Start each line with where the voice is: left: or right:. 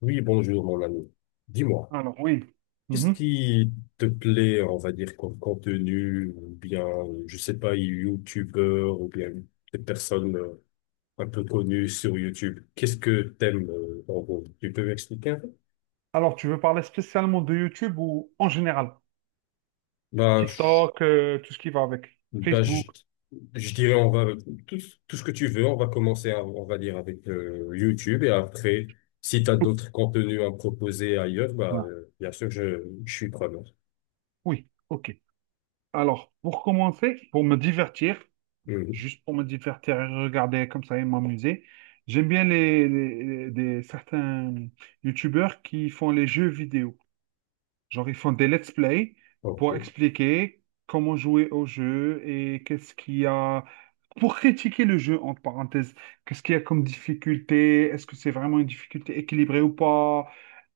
left: Oui, bonjour mon ami. Dis-moi,
right: Alors, oui.
left: qu'est-ce
right: Mhm.
left: qui te plaît, on va dire, comme contenu, ou bien, je sais pas, youtubeur, ou bien des personnes un peu connues sur YouTube? Qu'est-ce que t'aimes, en gros? Tu peux m'expliquer un peu?
right: Alors, tu veux parler spécialement de YouTube ou en général?
left: Bah, je,
right: TikTok, tout ce qui va avec.
left: bah, je,
right: Facebook.
left: je dirais, tout, tout ce que tu veux, on va commencer, on va dire, avec YouTube, et après, si tu as d'autres contenus à me proposer ailleurs, bah,
right: Voilà.
left: bien sûr, je suis preneur.
right: Oui, ok. Alors, pour commencer, pour me divertir,
left: Mhm.
right: juste pour me divertir et regarder comme ça et m'amuser, j'aime bien certains YouTubeurs qui font les jeux vidéo. Genre, ils font des let's play
left: Ok.
right: pour expliquer comment jouer au jeu et qu'est-ce qu'il y a pour critiquer le jeu, entre parenthèses. Qu'est-ce qu'il y a comme difficulté? Est-ce que c'est vraiment une difficulté équilibrée ou pas?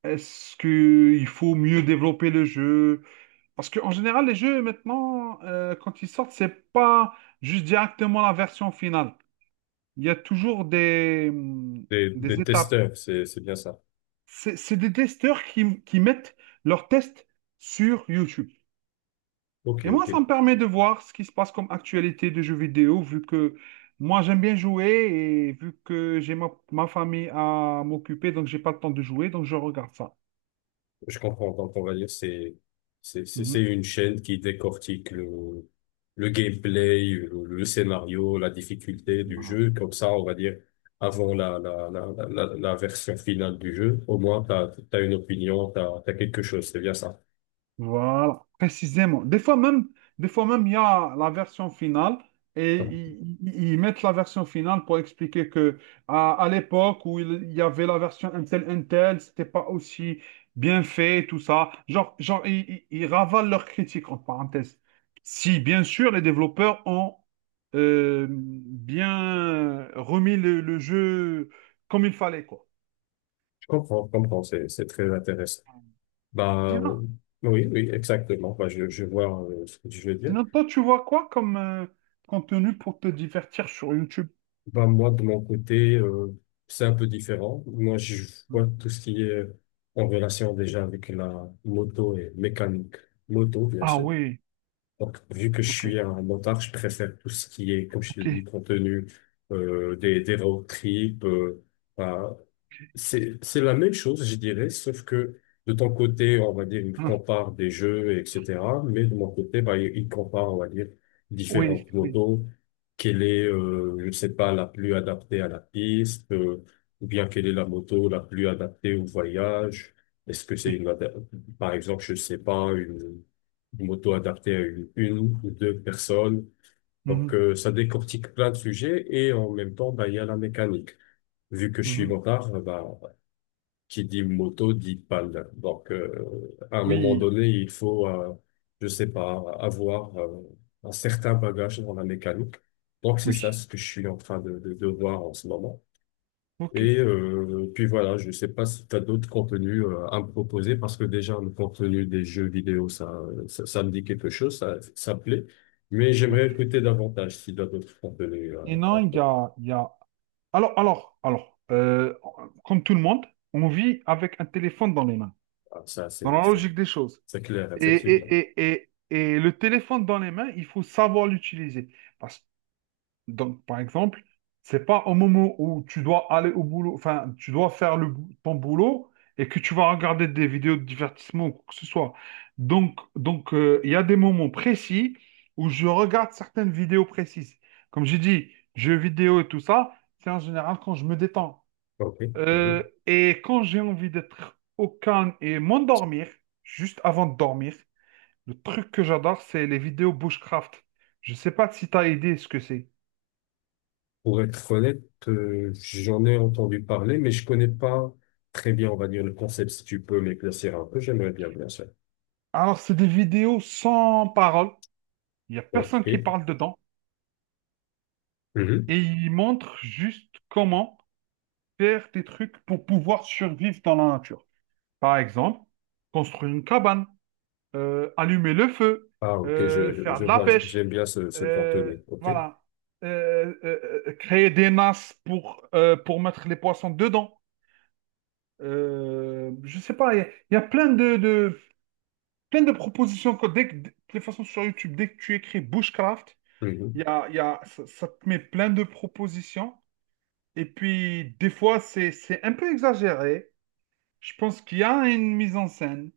right: Est-ce qu'il faut mieux développer le jeu? Parce qu'en général, les jeux maintenant, quand ils sortent, c'est pas juste directement la version finale. Il y a toujours
left: Des,
right: des
left: des
right: étapes.
left: testeurs, c'est bien ça.
right: C'est des testeurs qui mettent leurs tests sur YouTube.
left: Ok,
right: Et moi,
left: ok.
right: ça me permet de voir ce qui se passe comme actualité de jeux vidéo, vu que moi, j'aime bien jouer et vu que j'ai ma famille à m'occuper, donc j'ai pas le temps de jouer, donc je regarde ça.
left: Je comprends. Donc, on va dire, c'est une chaîne qui décortique le gameplay, le scénario, la difficulté du
right: Mhm.
left: jeu. Comme ça, on va dire, avant la version finale du jeu, au moins, t'as une opinion, t'as quelque chose. C'est bien ça.
right: Voilà, précisément. Des fois même, il y a la version finale et ils mettent la version finale pour expliquer que à l'époque où il y avait la version Intel, c'était pas aussi bien fait, tout ça. Genre, genre, ils ravalent leurs critiques entre parenthèses. Si bien sûr les développeurs ont bien remis le jeu comme il fallait, quoi.
left: Je comprends, je comprends. C'est très intéressant. Bah,
right: Sinon,
left: oui, oui, exactement. Bah, je vois ce que je veux dire.
right: sinon toi, tu vois quoi comme contenu pour te divertir sur YouTube?
left: Bah, moi, de mon côté, c'est un peu différent. Moi, je
right: Hmm.
left: vois tout ce qui est en relation déjà avec la moto et mécanique. Moto, bien
right: Ah
left: sûr.
right: oui,
left: Donc, vu que je
right: ok,
left: suis un motard, je préfère tout ce qui est, comme je
right: ok.
left: l'ai dit, contenu, des road trips, bah, c'est la même chose, je dirais, sauf que de ton côté, on va dire, il
right: Hmm.
left: compare des jeux, etc. Mais de mon côté, bah, il compare, on va dire,
right: Oui,
left: différentes
right: oui,
left: motos. Quelle est, je ne sais pas, la plus adaptée à la piste, ou bien quelle est la moto la plus adaptée au voyage. Est-ce que c'est
right: oui.
left: par exemple, je ne sais pas, une moto adaptée à une ou deux personnes. Donc,
right: Mhm,
left: ça décortique plein de sujets et en même temps, bah, il y a la mécanique vu que je suis
right: mhm.
left: motard, bah, qui dit moto dit pale. Donc, à un moment
right: Oui,
left: donné, il faut, je sais pas, avoir un certain bagage dans la mécanique. Donc, c'est ça
right: oui.
left: ce que je suis en train de voir en ce moment.
right: Ok,
left: Et puis voilà, je sais pas si tu as d'autres contenus à me proposer parce que déjà le contenu des jeux vidéo, ça me dit quelque chose, ça me plaît. Mais j'aimerais
right: ok.
left: écouter davantage si tu as d'autres contenus,
right: Et
left: à
right: non,
left: me proposer.
right: il y a... Alors, alors, alors, euh, comme tout le monde, on vit avec un téléphone dans les mains,
left: Ah, ça,
right: dans la logique des choses.
left: c'est clair,
right: Et,
left: effectivement.
right: et, et, et, et le téléphone dans les mains, il faut savoir l'utiliser. Parce Donc, par exemple, c'est pas au moment où tu dois aller au boulot, enfin, tu dois faire ton boulot et que tu vas regarder des vidéos de divertissement ou quoi que ce soit. Il y a des moments précis où je regarde certaines vidéos précises. Comme j'ai dit, jeux vidéo et tout ça, c'est en général quand je me détends.
left: OK. Mhm.
right: Et quand j'ai envie d'être au calme et m'endormir, juste avant de dormir, le truc que j'adore, c'est les vidéos bushcraft. Je sais pas si tu as idée ce que c'est.
left: Pour être honnête, j'en ai entendu parler, mais je connais pas très bien, on va dire, le concept. Si tu peux m'éclaircir un peu, j'aimerais bien, bien sûr.
right: Alors, c'est des vidéos sans parole. Il n'y a personne qui
left: OK.
right: parle dedans.
left: Mhm.
right: Et ils montrent juste comment faire des trucs pour pouvoir survivre dans la nature. Par exemple, construire une cabane, allumer le feu,
left: Ah, OK, je,
right: faire
left: je
right: de la
left: vois,
right: pêche,
left: j'aime bien ce
right: euh,
left: contenu. OK.
right: voilà. Créer des nasses pour mettre les poissons dedans. Je sais pas, il y a plein plein de propositions. De toute façon, sur YouTube, dès que tu écris bushcraft,
left: Mhm.
right: il y a, ça te met plein de propositions. Et puis, des fois, c'est un peu exagéré. Je pense qu'il y a une mise en scène.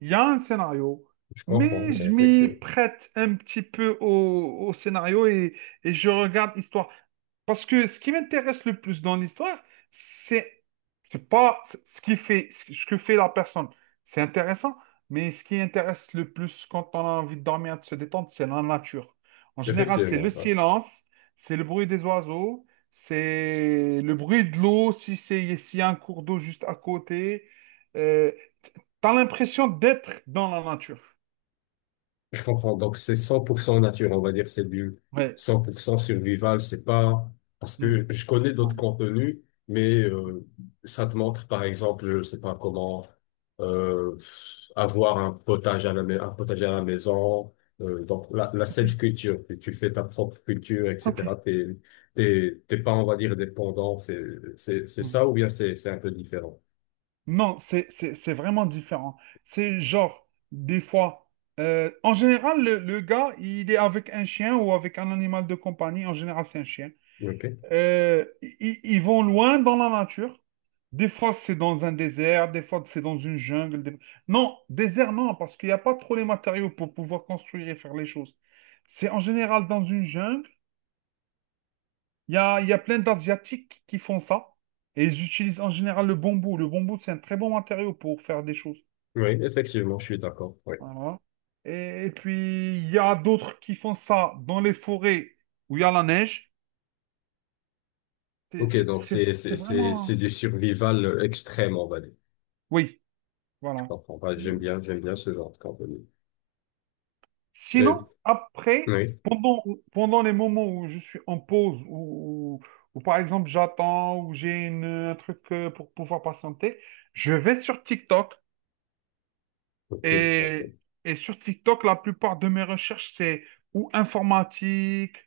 right: Il y a un scénario,
left: Je
right: mais
left: comprends,
right: je m'y
left: effectivement.
right: prête un petit peu au scénario et je regarde l'histoire. Parce que ce qui m'intéresse le plus dans l'histoire, c'est c'est pas ce qui fait, ce que fait la personne. C'est intéressant, mais ce qui intéresse le plus quand on a envie de dormir, de se détendre, c'est la nature. En général, c'est le
left: Effectivement, ouais.
right: silence, c'est le bruit des oiseaux, c'est le bruit de l'eau, si c'est, s'il y a un cours d'eau juste à côté. Euh, T'as l'impression d'être dans la nature.
left: Je comprends. Donc, c'est 100% nature, on va dire. C'est du
right: Ouais.
left: 100% survival. C'est pas, parce
right: Hmm.
left: que je connais
right: Ouais.
left: d'autres contenus, mais ça te montre, par exemple, je sais pas comment euh, avoir un potager un potager à la maison. Donc, la self-culture, que tu fais ta propre culture,
right: Ok.
left: etc. T'es pas, on va dire, dépendant. C'est ça
right: Hmm.
left: ou bien c'est un peu différent.
right: Non, c'est vraiment différent. C'est genre, des fois, en général, le gars, il est avec un chien ou avec un animal de compagnie. En général, c'est un chien.
left: OK.
right: Ils vont loin dans la nature. Des fois, c'est dans un désert, des fois, c'est dans une jungle. Non, désert, non, parce qu'il n'y a pas trop les matériaux pour pouvoir construire et faire les choses. C'est en général dans une jungle. Il y a plein d'Asiatiques qui font ça. Et ils utilisent en général le bambou. Le bambou, c'est un très bon matériau pour faire des choses.
left: Oui, effectivement, je suis d'accord. Oui.
right: Voilà. Et puis, il y a d'autres qui font ça dans les forêts où il y a la neige. C'est
left: Ok,
right: c'est-
left: donc
right: c'est-
left: c'est c'est
right: c'est
left: c'est c'est
right: vraiment...
left: du survival extrême, on va dire.
right: Oui,
left: Je
right: voilà.
left: comprends pas. J'aime bien ce genre de contenu.
right: Sinon,
left: Euh,
right: après,
left: oui,
right: pendant les moments où je suis en pause, ou par exemple j'attends, un truc pour pouvoir patienter, je vais sur TikTok.
left: ok,
right: Et,
left: ok.
right: et sur TikTok, la plupart de mes recherches, c'est ou informatique,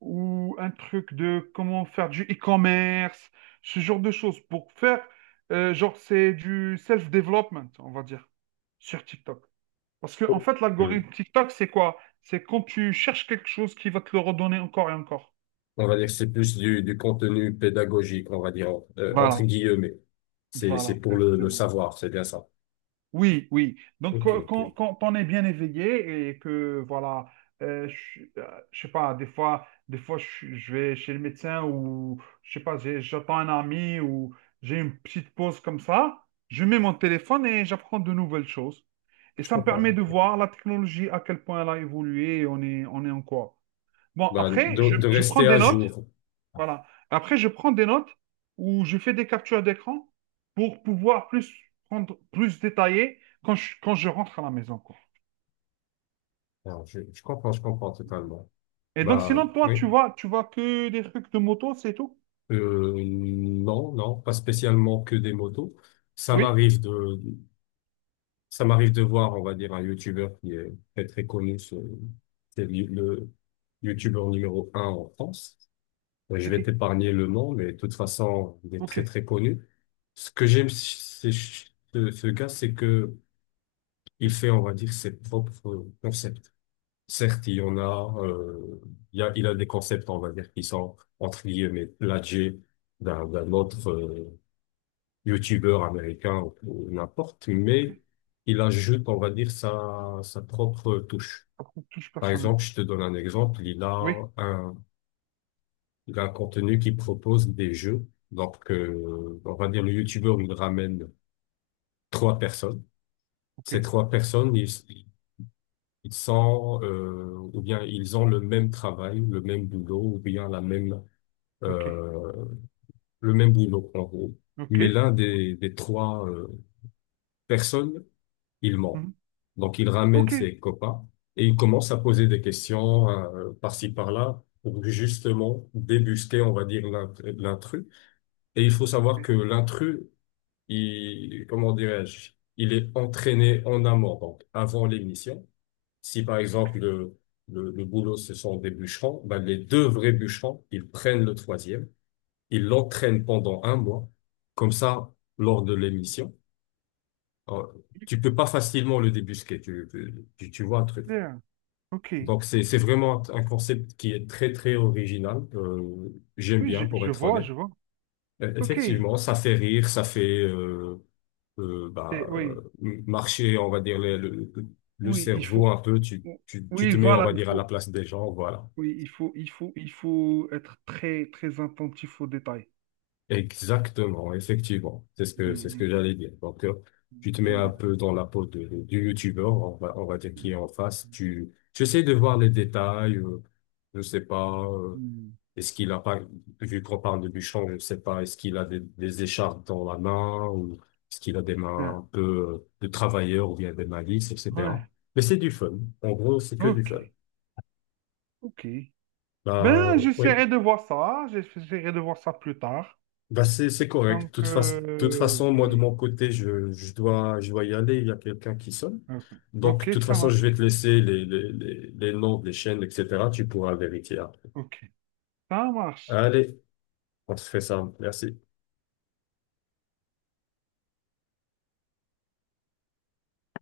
right: ou un truc de comment faire du e-commerce, ce genre de choses. C'est du self-development, on va dire, sur TikTok. Parce que, en
left: Oh,
right: fait,
left: oui.
right: l'algorithme TikTok, c'est quoi? C'est quand tu cherches quelque chose qui va te le redonner encore et encore.
left: On va dire que c'est plus du contenu pédagogique, on va dire entre
right: Voilà,
left: guillemets. C'est
right: voilà,
left: pour le
right: précisément.
left: savoir, c'est bien ça.
right: Oui, oui. Donc,
left: Ok, ok.
right: qu'on est bien éveillé et que, voilà, je sais pas, des fois, je vais chez le médecin ou, je sais pas, j'attends un ami ou j'ai une petite pause comme ça, je mets mon téléphone et j'apprends de nouvelles choses. Et
left: Je
right: ça me permet
left: comprends.
right: de voir la technologie, à quel point elle a évolué et on est en quoi. Bon,
left: Bah,
right: après,
left: de de
right: je prends
left: rester à
right: des notes
left: jour.
right: voilà. Après, je prends des notes ou je fais des captures d'écran pour pouvoir plus prendre, plus détailler quand quand je rentre à la maison, quoi.
left: Alors, je comprends, je comprends totalement.
right: Et donc, sinon,
left: Bah
right: toi,
left: oui.
right: tu vois que des trucs de moto, c'est tout?
left: Non, non, pas spécialement que des motos. Ça
right: Oui?
left: m'arrive de voir, on va dire, un YouTuber qui est très très connu, c'est le YouTuber numéro un en France. Je
right: C'est
left: vais
right: qui?
left: t'épargner le nom, mais de toute façon, il est
right: Ok,
left: très très connu. Ce que j'aime chez ce gars, c'est que il
right: ok,
left: fait, on va dire, ses propres concepts. Certes, il y en a, il y a, il a des concepts, on va dire, qui sont entre guillemets plagiés d'un autre, youtubeur américain ou n'importe,
right: ok.
left: mais il ajoute, on va dire, sa propre touche.
right: Après, touche
left: Par
right: personne.
left: exemple, je te donne un exemple,
right: Oui,
left: un, il a un contenu qui propose des jeux. Donc, on va dire, le youtubeur, il ramène trois personnes.
right: ok,
left: Ces trois personnes, ils sont, ou bien ils ont le même travail, le même boulot, ou bien la même,
right: ok,
left: euh, le même boulot, en gros.
right: ok.
left: Mais l'un des trois personnes, il ment.
right: Mhm.
left: Donc, il ramène
right: Ok,
left: ses copains et il commence à poser des questions, par-ci, par-là pour justement débusquer, on va dire, l'intrus. Et il faut savoir
right: ok,
left: que l'intrus, il, comment dirais-je, il est entraîné en amont, donc avant l'émission. Si, par
right: ok.
left: exemple, le boulot, ce sont des bûcherons, ben, les deux vrais bûcherons, ils prennent le troisième, ils l'entraînent pendant un mois. Comme ça, lors de l'émission, oh, tu peux pas facilement le débusquer, tu vois un truc.
right: Bien, ok.
left: Donc c'est vraiment un concept qui est très très original. J'aime
right: Oui,
left: bien pour
right: je
left: être
right: vois, je
left: honnête.
right: vois. Ok.
left: Effectivement, ça fait rire, ça fait euh, euh,
right: C'est-
left: bah,
right: Oui,
left: euh, marcher, on va dire, le
right: oui, il
left: cerveau
right: faut.
left: un peu. Tu
right: Oui,
left: te mets, on
right: voilà,
left: va
right: il
left: dire, à la
right: faut.
left: place des gens, voilà.
right: Oui, il faut être très, très attentif aux détails.
left: Exactement, effectivement. C'est ce que,
right: Mm,
left: c'est ce que
right: mm,
left: j'allais dire. Donc,
right: mm.
left: tu te mets
right: J'aime
left: un
right: bien.
left: peu dans la peau du youtubeur, on va dire qui est
right: Mm,
left: en face. Tu essaies de voir les détails, je sais pas,
right: mm.
left: est-ce qu'il a pas, vu qu'on parle de Bouchon, je sais pas, est-ce qu'il a des écharpes dans la main ou est-ce qu'il a des mains
right: Bien.
left: un peu de travailleur ou bien des malices,
right: Ouais.
left: etc. Mais c'est du fun. En gros, c'est que du
right: Ok.
left: fun.
right: Ok.
left: Bah,
right: Ben,
left: oui.
right: j'essaierai de voir ça. J'essaierai de voir ça plus tard.
left: Bah c'est correct. De
right: Donc,
left: toute façon, toute façon, moi de
right: oui.
left: mon côté, je dois y aller. Il y a quelqu'un qui sonne.
right: Ok,
left: Donc de
right: Ok,
left: toute
right: ça
left: façon, je
right: marche.
left: vais te laisser les noms des chaînes, etc. Tu pourras vérifier après.
right: Ok, ça marche.
left: Allez, on se fait ça. Merci.